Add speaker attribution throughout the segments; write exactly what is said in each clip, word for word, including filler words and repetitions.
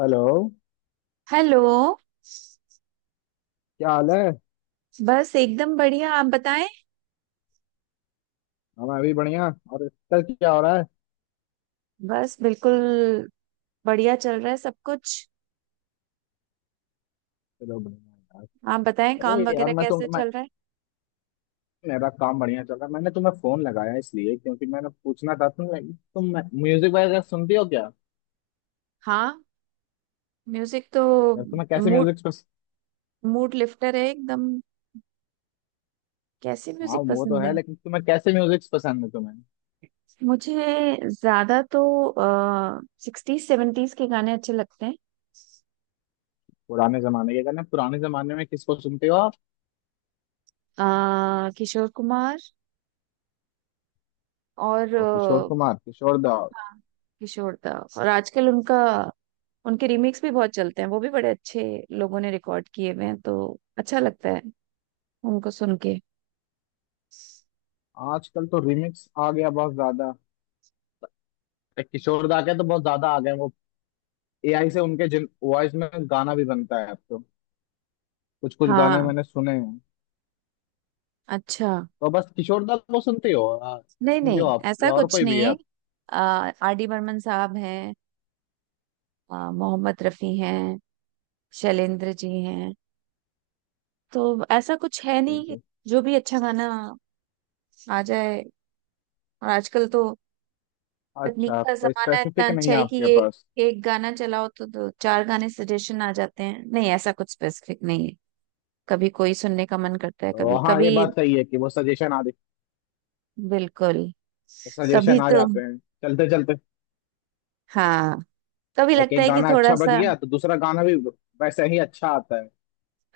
Speaker 1: Hello.
Speaker 2: Hello.
Speaker 1: क्या हाल है?
Speaker 2: बस एकदम बढ़िया। आप बताएं।
Speaker 1: हाँ, मैं भी बढ़िया। और कल क्या हो रहा है?
Speaker 2: बस बिल्कुल। बढ़िया चल रहा है सब कुछ।
Speaker 1: चलो बढ़िया।
Speaker 2: आप बताएं,
Speaker 1: अरे
Speaker 2: काम
Speaker 1: यार
Speaker 2: वगैरह
Speaker 1: मैं तुम
Speaker 2: कैसे
Speaker 1: मैं
Speaker 2: चल रहा है?
Speaker 1: मेरा काम बढ़िया चल रहा है। मैंने तुम्हें फोन लगाया इसलिए क्योंकि मैंने पूछना था तुम तुम म्यूजिक वगैरह सुनती हो क्या?
Speaker 2: हाँ, म्यूजिक तो।
Speaker 1: यार, तुम्हें कैसे
Speaker 2: मूड
Speaker 1: म्यूजिक पसंद?
Speaker 2: मूड लिफ्टर है एकदम। कैसे
Speaker 1: हाँ,
Speaker 2: म्यूजिक
Speaker 1: वो तो
Speaker 2: पसंद है?
Speaker 1: है, लेकिन तुम्हें कैसे म्यूजिक पसंद है तुम्हें?
Speaker 2: मुझे ज्यादा तो आ, सिक्सटीज सेवेंटीज के गाने अच्छे लगते हैं।
Speaker 1: पुराने जमाने के गाने। पुराने जमाने में किसको सुनते हो आप?
Speaker 2: अ, किशोर कुमार और
Speaker 1: और किशोर
Speaker 2: अ,
Speaker 1: कुमार? किशोर दा?
Speaker 2: हाँ, किशोर दा। और आजकल उनका, उनके रीमिक्स भी बहुत चलते हैं। वो भी बड़े अच्छे लोगों ने रिकॉर्ड किए हुए हैं, तो अच्छा लगता है उनको सुन के।
Speaker 1: आजकल तो रिमिक्स आ गया बहुत ज्यादा। एक किशोर दा के तो बहुत ज्यादा आ गए वो। एआई से उनके जिन वॉइस में गाना भी बनता है अब तो। कुछ कुछ गाने
Speaker 2: हाँ,
Speaker 1: मैंने सुने हैं।
Speaker 2: अच्छा।
Speaker 1: तो बस किशोर दा को सुनते हो, आ,
Speaker 2: नहीं,
Speaker 1: सुनते हो
Speaker 2: नहीं,
Speaker 1: आप,
Speaker 2: ऐसा
Speaker 1: या और
Speaker 2: कुछ
Speaker 1: कोई भी
Speaker 2: नहीं
Speaker 1: है
Speaker 2: है।
Speaker 1: आप?
Speaker 2: आर डी बर्मन साहब हैं, आ, मोहम्मद रफी हैं, शैलेंद्र जी हैं, तो ऐसा कुछ है नहीं।
Speaker 1: जी।
Speaker 2: जो भी अच्छा गाना आ जाए। और आजकल तो
Speaker 1: अच्छा,
Speaker 2: तकनीक का
Speaker 1: आपको
Speaker 2: जमाना इतना
Speaker 1: स्पेसिफिक नहीं
Speaker 2: अच्छा
Speaker 1: है
Speaker 2: है कि
Speaker 1: आपके
Speaker 2: एक
Speaker 1: पास?
Speaker 2: एक गाना चलाओ तो दो चार गाने सजेशन आ जाते हैं। नहीं, ऐसा कुछ स्पेसिफिक नहीं है। कभी कोई सुनने का मन करता है,
Speaker 1: तो
Speaker 2: कभी
Speaker 1: हाँ, ये
Speaker 2: कभी।
Speaker 1: बात सही है कि वो सजेशन आ
Speaker 2: बिल्कुल।
Speaker 1: वो
Speaker 2: कभी
Speaker 1: सजेशन आ
Speaker 2: तो।
Speaker 1: जाते हैं चलते चलते।
Speaker 2: हाँ। कभी
Speaker 1: लाइक
Speaker 2: लगता
Speaker 1: एक
Speaker 2: है कि
Speaker 1: गाना अच्छा
Speaker 2: थोड़ा
Speaker 1: बज
Speaker 2: सा।
Speaker 1: गया तो दूसरा गाना भी वैसे ही अच्छा आता है।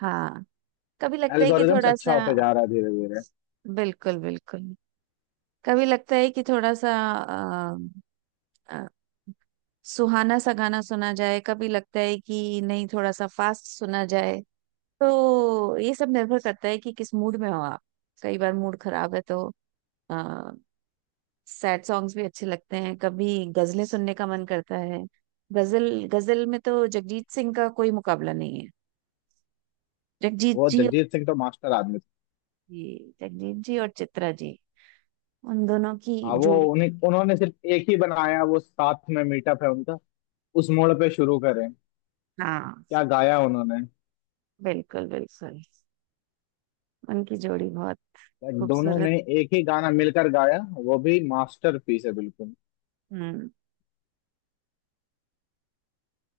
Speaker 2: हाँ, कभी लगता है कि
Speaker 1: एल्गोरिदम्स
Speaker 2: थोड़ा
Speaker 1: अच्छा
Speaker 2: सा।
Speaker 1: होता जा रहा है धीरे धीरे।
Speaker 2: बिल्कुल, बिल्कुल। कभी लगता है कि थोड़ा सा अ, अ, सुहाना सा गाना सुना जाए, कभी लगता है कि नहीं, थोड़ा सा फास्ट सुना जाए। तो ये सब निर्भर करता है कि किस मूड में हो आप। कई बार मूड खराब है, तो सैड सॉन्ग्स भी अच्छे लगते हैं। कभी गजलें सुनने का मन करता है। गजल गजल में तो जगजीत सिंह का कोई मुकाबला नहीं है। जगजीत
Speaker 1: वो
Speaker 2: जी और।
Speaker 1: जगजीत सिंह तो मास्टर आदमी थे।
Speaker 2: जी, जगजीत जी और चित्रा जी, उन दोनों की
Speaker 1: हाँ, वो
Speaker 2: जोड़ी।
Speaker 1: उन्हें उन्होंने सिर्फ एक ही बनाया, वो साथ में मीटअप है उनका। उस मोड़ पे शुरू करें।
Speaker 2: हाँ,
Speaker 1: क्या गाया उन्होंने!
Speaker 2: बिल्कुल, बिल्कुल, उनकी जोड़ी बहुत
Speaker 1: दोनों
Speaker 2: खूबसूरत।
Speaker 1: ने एक ही गाना मिलकर गाया। वो भी मास्टरपीस है बिल्कुल।
Speaker 2: हम्म।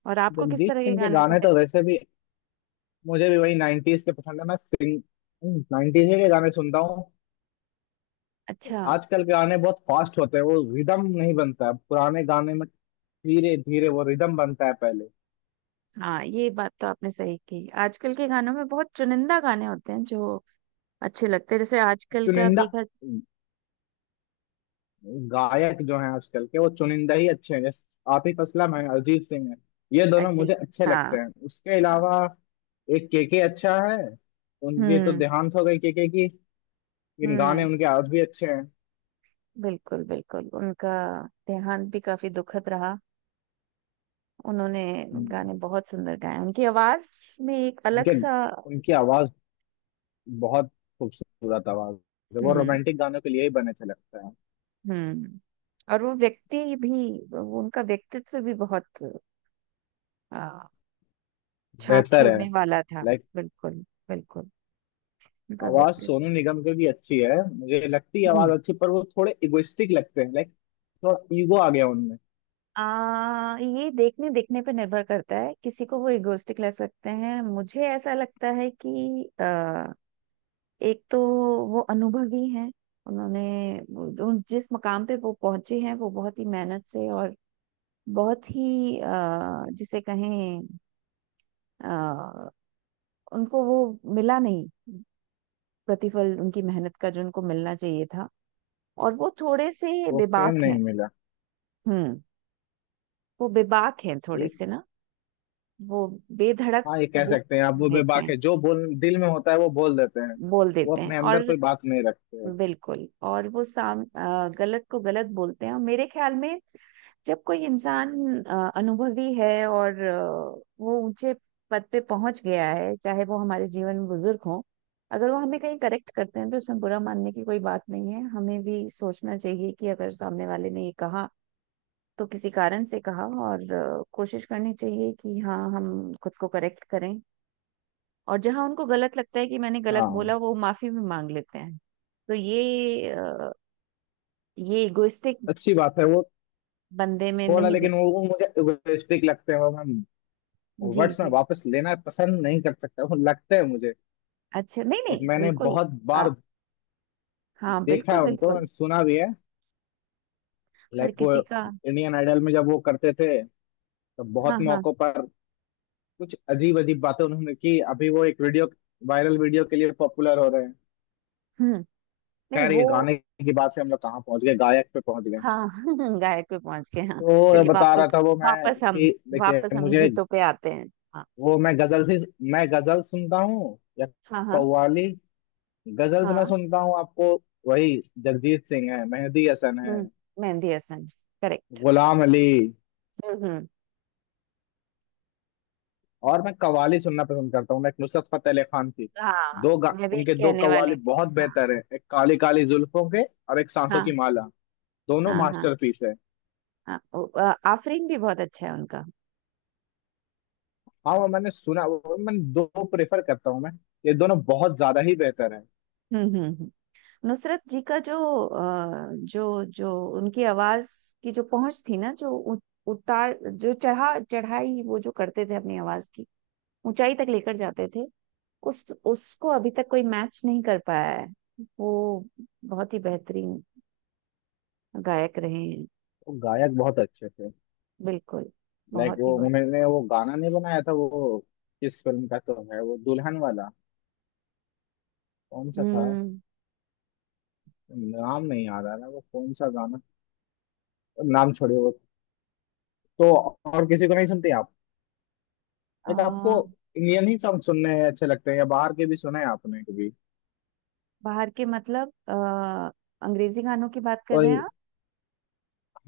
Speaker 2: और आपको किस
Speaker 1: जगजीत
Speaker 2: तरह के
Speaker 1: सिंह के
Speaker 2: गाने
Speaker 1: गाने
Speaker 2: सुनने?
Speaker 1: तो वैसे भी मुझे भी वही नाइंटीज के पसंद है। मैं सिंग नाइंटीज के गाने सुनता हूँ।
Speaker 2: अच्छा।
Speaker 1: आजकल के गाने बहुत फास्ट होते हैं, वो रिदम नहीं बनता है पुराने गाने में। धीरे धीरे वो रिदम बनता है पहले।
Speaker 2: हाँ, ये बात तो आपने सही की, आजकल के गानों में बहुत चुनिंदा गाने होते हैं जो अच्छे लगते हैं। जैसे आजकल का
Speaker 1: चुनिंदा
Speaker 2: देखा,
Speaker 1: गायक जो है आजकल के, वो चुनिंदा ही अच्छे हैं, जैसे आतिफ असलम है, अरिजीत सिंह है। ये दोनों
Speaker 2: अजी।
Speaker 1: मुझे अच्छे
Speaker 2: हाँ,
Speaker 1: लगते हैं। उसके
Speaker 2: हाँ।
Speaker 1: अलावा एक केके अच्छा है। उनकी तो
Speaker 2: हम्म,
Speaker 1: देहांत हो गई केके की। लेकिन गाने
Speaker 2: हम्म,
Speaker 1: उनके आज भी अच्छे हैं।
Speaker 2: बिल्कुल, बिल्कुल, उनका देहांत भी काफी दुखद रहा। उन्होंने
Speaker 1: हम्म।
Speaker 2: गाने बहुत सुंदर गाए, उनकी आवाज में एक अलग
Speaker 1: उनके
Speaker 2: सा।
Speaker 1: उनकी आवाज बहुत खूबसूरत आवाज है। वो
Speaker 2: हम्म,
Speaker 1: रोमांटिक गानों के लिए ही बने थे लगता है।
Speaker 2: हम्म। और वो व्यक्ति भी, वो उनका व्यक्तित्व भी बहुत आ, छाप
Speaker 1: बेहतर है।
Speaker 2: छोड़ने वाला था।
Speaker 1: लाइक।
Speaker 2: बिल्कुल, बिल्कुल, उनका
Speaker 1: आवाज सोनू
Speaker 2: व्यक्तित्व।
Speaker 1: निगम की भी अच्छी है मुझे लगती है। आवाज
Speaker 2: हम्म।
Speaker 1: अच्छी, पर वो थोड़े इगोइस्टिक लगते हैं। लाइक थोड़ा ईगो आ गया उनमें।
Speaker 2: आ, ये देखने देखने पे निर्भर करता है, किसी को वो इगोस्टिक लग सकते हैं। मुझे ऐसा लगता है कि एक तो वो अनुभवी हैं, उन्होंने वो- जो- जिस मकाम पे वो पहुंचे हैं वो बहुत ही मेहनत से, और बहुत ही अ, जिसे कहें, अ, उनको वो मिला नहीं प्रतिफल उनकी मेहनत का जो उनको मिलना चाहिए था। और वो थोड़े से
Speaker 1: वो फेम
Speaker 2: बेबाक
Speaker 1: नहीं
Speaker 2: हैं।
Speaker 1: मिला।
Speaker 2: हम्म। वो बेबाक हैं थोड़े
Speaker 1: एक,
Speaker 2: से ना, वो बेधड़क
Speaker 1: हाँ, ये कह
Speaker 2: बोल
Speaker 1: सकते हैं आप, वो
Speaker 2: देते
Speaker 1: बेबाक
Speaker 2: हैं।
Speaker 1: है। जो बोल दिल में होता है वो बोल देते हैं।
Speaker 2: बोल
Speaker 1: वो
Speaker 2: देते हैं,
Speaker 1: अपने अंदर
Speaker 2: और
Speaker 1: कोई बात नहीं रखते हैं।
Speaker 2: बिल्कुल। और वो साम अ, गलत को गलत बोलते हैं, और मेरे ख्याल में जब कोई इंसान अ, अनुभवी है और अ, वो ऊंचे पद पे पहुंच गया है, चाहे वो हमारे जीवन में बुजुर्ग हो, अगर वो हमें कहीं करेक्ट करते हैं तो उसमें बुरा मानने की कोई बात नहीं है। हमें भी सोचना चाहिए कि अगर सामने वाले ने ये कहा तो किसी कारण से कहा, और अ, कोशिश करनी चाहिए कि हाँ, हम खुद को करेक्ट करें। और जहां उनको गलत लगता है कि मैंने गलत
Speaker 1: हाँ,
Speaker 2: बोला, वो माफी भी मांग लेते हैं। तो ये अ, ये इगोइस्टिक
Speaker 1: अच्छी बात है वो।
Speaker 2: बंदे में
Speaker 1: थोड़ा,
Speaker 2: नहीं
Speaker 1: लेकिन
Speaker 2: देख।
Speaker 1: वो वो मुझे इगोइस्टिक लगते हैं। वो मैं
Speaker 2: जी,
Speaker 1: वर्ड्स में
Speaker 2: जी,
Speaker 1: वापस लेना पसंद नहीं कर सकता हूँ, लगता है मुझे।
Speaker 2: अच्छा, नहीं,
Speaker 1: लाइक
Speaker 2: नहीं,
Speaker 1: मैंने
Speaker 2: बिल्कुल।
Speaker 1: बहुत
Speaker 2: आप।
Speaker 1: बार
Speaker 2: हाँ,
Speaker 1: देखा
Speaker 2: बिल्कुल,
Speaker 1: है उनको
Speaker 2: बिल्कुल।
Speaker 1: and सुना भी है।
Speaker 2: हर
Speaker 1: लाइक वो
Speaker 2: किसी का।
Speaker 1: इंडियन आइडल में जब वो करते थे तो बहुत
Speaker 2: हाँ, हाँ।
Speaker 1: मौकों पर कुछ अजीब अजीब बातें उन्होंने की। अभी वो एक वीडियो वायरल वीडियो के लिए पॉपुलर हो रहे हैं।
Speaker 2: हम्म। नहीं,
Speaker 1: खैर, ये
Speaker 2: वो।
Speaker 1: गाने की बात से हम लोग कहाँ पहुंच गए, गायक पे पहुंच गए।
Speaker 2: हाँ। गायक पे पहुंच गए, हाँ।
Speaker 1: तो ये
Speaker 2: चलिए
Speaker 1: बता रहा
Speaker 2: वापस।
Speaker 1: था वो मैं
Speaker 2: वापस हम
Speaker 1: कि देखिए
Speaker 2: वापस हम
Speaker 1: मुझे,
Speaker 2: गीतों पे आते हैं। हाँ,
Speaker 1: वो मैं गजल से मैं गजल सुनता हूँ या
Speaker 2: हाँ, हाँ,
Speaker 1: कव्वाली। गजल्स मैं
Speaker 2: हाँ,
Speaker 1: सुनता हूँ आपको। वही जगजीत सिंह है, मेहदी हसन है,
Speaker 2: हम्म, मेहंदी हसन, करेक्ट।
Speaker 1: गुलाम अली।
Speaker 2: हम्म, हम्म,
Speaker 1: और मैं कव्वाली सुनना पसंद करता हूँ। मैं एक नुसरत फतेह अली खान की
Speaker 2: हाँ,
Speaker 1: दो गा,
Speaker 2: मैं भी
Speaker 1: उनके दो
Speaker 2: कहने
Speaker 1: कव्वाली
Speaker 2: वाली थी,
Speaker 1: बहुत
Speaker 2: हाँ।
Speaker 1: बेहतर है। एक काली काली जुल्फों के, और एक सांसों
Speaker 2: हाँ,
Speaker 1: की माला। दोनों
Speaker 2: हाँ, हाँ,
Speaker 1: मास्टरपीस है।
Speaker 2: हाँ, ओ, अ, आफरीन भी बहुत अच्छा है उनका।
Speaker 1: हाँ, वो मैंने सुना। वो मैं दो प्रेफर करता हूँ मैं। ये दोनों बहुत ज्यादा ही बेहतर है।
Speaker 2: हम्म, हम्म, हम्म। नुसरत जी का जो अ, जो जो उनकी आवाज की जो पहुंच थी ना, जो उ- उतार, जो चढ़ा चढ़ाई वो जो करते थे, अपनी आवाज की ऊंचाई तक लेकर जाते थे, उस उसको अभी तक कोई मैच नहीं कर पाया है। वो बहुत ही बेहतरीन गायक रहे हैं।
Speaker 1: वो गायक बहुत अच्छे थे।
Speaker 2: बिल्कुल,
Speaker 1: लाइक
Speaker 2: बहुत ही
Speaker 1: वो
Speaker 2: बढ़िया।
Speaker 1: उन्होंने वो गाना नहीं बनाया था, वो किस फिल्म का तो है, वो दुल्हन वाला। कौन सा था?
Speaker 2: हम्म।
Speaker 1: नाम नहीं याद आ रहा वो कौन सा गाना। नाम छोड़िए वो। तो और किसी को नहीं सुनते आप?
Speaker 2: अ,
Speaker 1: एक आपको इंडियन ही सॉन्ग सुनने अच्छे लगते हैं, या बाहर के भी सुने हैं आपने कभी?
Speaker 2: बाहर के मतलब, अ, अंग्रेजी गानों की बात कर रहे हैं
Speaker 1: और
Speaker 2: आप?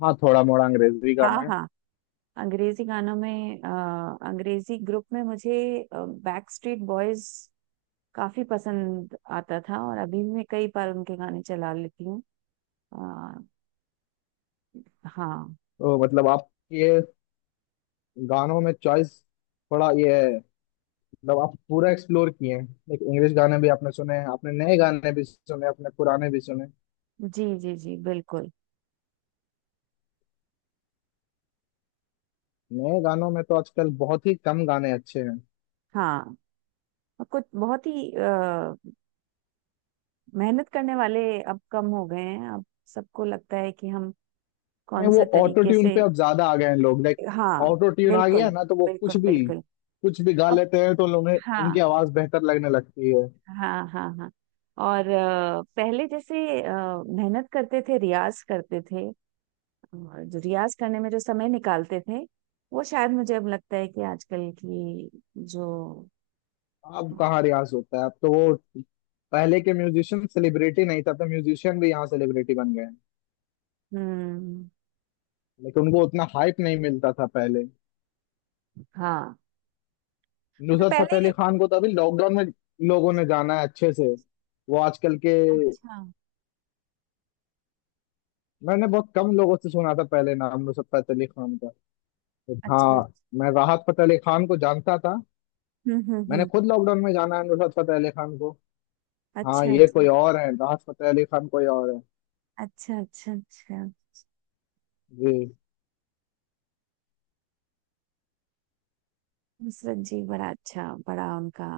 Speaker 1: हाँ, थोड़ा मोड़ा अंग्रेजी
Speaker 2: हाँ,
Speaker 1: गाना है।
Speaker 2: हाँ, अंग्रेजी गानों में, अ, अंग्रेजी ग्रुप में मुझे बैक स्ट्रीट बॉयज काफी पसंद आता था, और अभी भी मैं कई बार उनके गाने चला लेती हूँ। अ, हाँ,
Speaker 1: तो मतलब आप ये गानों में चॉइस थोड़ा ये है, मतलब आप पूरा एक्सप्लोर किए हैं। एक इंग्लिश गाने भी आपने सुने हैं, आपने नए गाने भी सुने, अपने पुराने भी सुने।
Speaker 2: जी, जी, जी, बिल्कुल।
Speaker 1: नए गानों में तो आजकल बहुत ही कम गाने अच्छे हैं।
Speaker 2: हाँ, और कुछ बहुत ही अ, मेहनत करने वाले अब कम हो गए हैं। अब सबको लगता है कि हम
Speaker 1: नहीं,
Speaker 2: कौन
Speaker 1: वो
Speaker 2: से
Speaker 1: ऑटो
Speaker 2: तरीके
Speaker 1: ट्यून
Speaker 2: से।
Speaker 1: पे अब ज्यादा आ गए हैं लोग। लाइक
Speaker 2: हाँ,
Speaker 1: ऑटो ट्यून आ गया
Speaker 2: बिल्कुल,
Speaker 1: है ना, तो वो कुछ
Speaker 2: बिल्कुल,
Speaker 1: भी
Speaker 2: बिल्कुल।
Speaker 1: कुछ भी गा
Speaker 2: अब,
Speaker 1: लेते हैं। तो उन्हें उनकी
Speaker 2: हाँ,
Speaker 1: आवाज बेहतर लगने लगती है।
Speaker 2: हाँ, हाँ, हाँ। और अ, पहले जैसे अ, मेहनत करते थे, रियाज करते थे, और जो रियाज करने में जो समय निकालते थे, वो शायद मुझे अब लगता है कि आजकल की जो।
Speaker 1: अब कहाँ रियाज होता है, अब तो वो। पहले के म्यूजिशियन सेलिब्रिटी नहीं था, तो म्यूजिशियन भी यहाँ सेलिब्रिटी बन गए हैं।
Speaker 2: हम्म।
Speaker 1: लेकिन उनको उतना हाइप नहीं मिलता था पहले।
Speaker 2: हाँ, मतलब
Speaker 1: नुसरत
Speaker 2: पहले।
Speaker 1: फतेह अली खान को तो अभी लॉकडाउन में लोगों ने जाना है अच्छे से। वो आजकल के।
Speaker 2: अच्छा,
Speaker 1: मैंने बहुत कम लोगों से सुना था पहले नाम नुसरत फतेह अली खान का।
Speaker 2: अच्छा,
Speaker 1: हाँ, मैं राहत फतेह अली खान को जानता था।
Speaker 2: हम्म, हम्म,
Speaker 1: मैंने
Speaker 2: हम्म,
Speaker 1: खुद लॉकडाउन में जाना है नुसरत फतेह अली खान को। हाँ,
Speaker 2: अच्छा,
Speaker 1: ये
Speaker 2: अच्छा,
Speaker 1: कोई और है, राहत फतेह अली खान कोई और है।
Speaker 2: अच्छा, अच्छा, अच्छा।
Speaker 1: जी।
Speaker 2: नुसरत जी बड़ा अच्छा, बड़ा उनका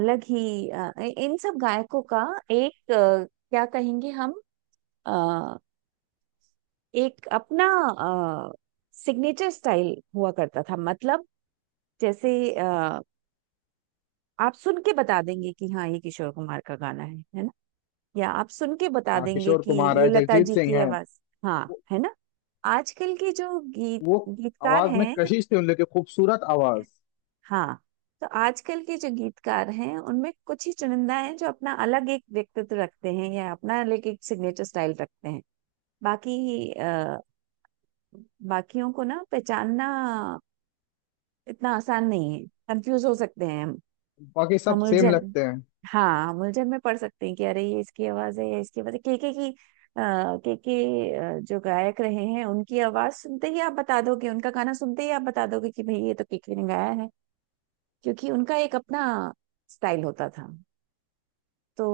Speaker 2: अलग ही अ, इन सब गायकों का एक अ, क्या कहेंगे हम, एक अपना सिग्नेचर स्टाइल हुआ करता था। मतलब जैसे, अ, आप सुन के बता देंगे कि हाँ ये किशोर कुमार का गाना है है ना? या आप सुन के बता
Speaker 1: हाँ,
Speaker 2: देंगे
Speaker 1: किशोर
Speaker 2: कि
Speaker 1: कुमार
Speaker 2: ये
Speaker 1: है,
Speaker 2: लता
Speaker 1: जगजीत
Speaker 2: जी
Speaker 1: सिंह
Speaker 2: की
Speaker 1: है।
Speaker 2: आवाज, हाँ,
Speaker 1: वो,
Speaker 2: है ना? आजकल के जो गीत
Speaker 1: वो
Speaker 2: गीतकार
Speaker 1: आवाज में
Speaker 2: हैं,
Speaker 1: कशिश थी उन लोग की, खूबसूरत आवाज।
Speaker 2: हाँ, तो आजकल के जो गीतकार हैं उनमें कुछ ही चुनिंदा हैं जो अपना अलग एक व्यक्तित्व रखते हैं या अपना अलग एक सिग्नेचर स्टाइल रखते हैं। बाकी आ, बाकियों को ना पहचानना इतना आसान नहीं है, कंफ्यूज हो सकते हैं हम।
Speaker 1: बाकी सब
Speaker 2: हम
Speaker 1: सेम
Speaker 2: उलझन,
Speaker 1: लगते हैं।
Speaker 2: हाँ, हम उलझन में पढ़ सकते हैं कि अरे ये इसकी आवाज है या इसकी आवाज है केके की। आ, केके जो गायक रहे हैं, उनकी आवाज सुनते ही आप बता दोगे, उनका गाना सुनते ही आप बता दोगे कि भाई ये तो केके ने गाया है। क्योंकि उनका एक अपना स्टाइल होता था, तो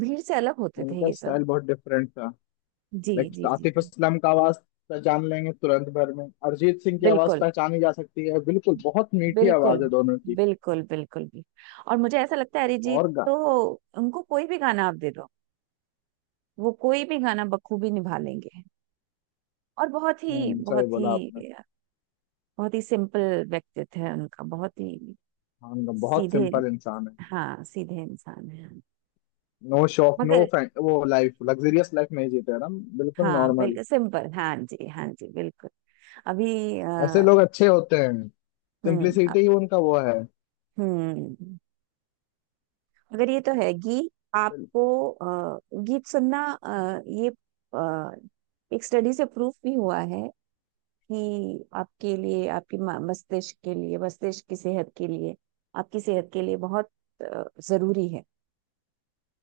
Speaker 2: भीड़ से अलग होते थे
Speaker 1: उनका
Speaker 2: ये
Speaker 1: स्टाइल
Speaker 2: सब।
Speaker 1: बहुत डिफरेंट था।
Speaker 2: जी,
Speaker 1: लाइक
Speaker 2: जी, जी,
Speaker 1: आतिफ
Speaker 2: जी,
Speaker 1: असलम का आवाज पहचान लेंगे तुरंत भर में। अरिजीत सिंह की आवाज
Speaker 2: बिल्कुल,
Speaker 1: पहचानी जा सकती है बिल्कुल, बहुत मीठी
Speaker 2: बिल्कुल,
Speaker 1: आवाज है दोनों की।
Speaker 2: बिल्कुल, बिल्कुल भी। और मुझे ऐसा लगता है अरिजीत
Speaker 1: और गा।
Speaker 2: तो, उनको कोई भी गाना आप दे दो, वो कोई भी गाना बखूबी निभा लेंगे। और बहुत ही,
Speaker 1: हम्म, सही
Speaker 2: बहुत ही,
Speaker 1: बोला आपने।
Speaker 2: बहुत ही सिंपल व्यक्तित्व है उनका, बहुत ही
Speaker 1: हाँ, उनका बहुत
Speaker 2: सीधे।
Speaker 1: सिंपल इंसान है।
Speaker 2: हाँ, सीधे इंसान है।
Speaker 1: No shop no.
Speaker 2: मगर,
Speaker 1: वो लाइफ लग्जरियस लाइफ नहीं जीते हैं, हम बिल्कुल
Speaker 2: हाँ,
Speaker 1: नॉर्मल।
Speaker 2: बिल्कुल सिंपल, हाँ जी, हाँ जी, बिल्कुल। अभी
Speaker 1: ऐसे
Speaker 2: अ,
Speaker 1: लोग अच्छे होते हैं।
Speaker 2: हम्म, अ,
Speaker 1: सिंप्लिसिटी ही उनका वो है।
Speaker 2: हम्म, मगर ये तो है गीत। आपको अ, गीत सुनना, अ, ये अ, एक स्टडी से प्रूफ भी हुआ है ही, आपके लिए, आपकी मा- मस्तिष्क के लिए, मस्तिष्क की सेहत के लिए, आपकी सेहत के लिए बहुत अ, जरूरी है।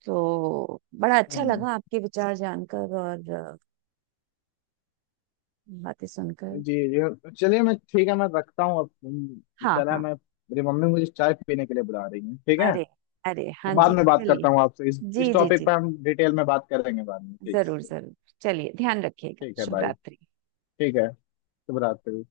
Speaker 2: तो बड़ा अच्छा
Speaker 1: हम्म,
Speaker 2: लगा आपके विचार जानकर और अ, बातें सुनकर।
Speaker 1: जी जी, चलिए। मैं ठीक है, मैं रखता हूँ अब। हम्म,
Speaker 2: हाँ,
Speaker 1: चला
Speaker 2: हाँ,
Speaker 1: मैं, मेरी मम्मी मुझे चाय पीने के लिए बुला रही है, ठीक है?
Speaker 2: अरे, अरे, हाँ
Speaker 1: मैं बाद
Speaker 2: जी,
Speaker 1: में बात
Speaker 2: चलिए।
Speaker 1: करता हूँ आपसे। इस इस
Speaker 2: जी, जी,
Speaker 1: टॉपिक पर
Speaker 2: जी,
Speaker 1: हम डिटेल में बात करेंगे बाद में ठीक
Speaker 2: जरूर,
Speaker 1: से।
Speaker 2: जरूर। चलिए, ध्यान रखिएगा,
Speaker 1: ठीक है
Speaker 2: शुभ
Speaker 1: भाई।
Speaker 2: रात्रि।
Speaker 1: ठीक है। शुभ रात्रि।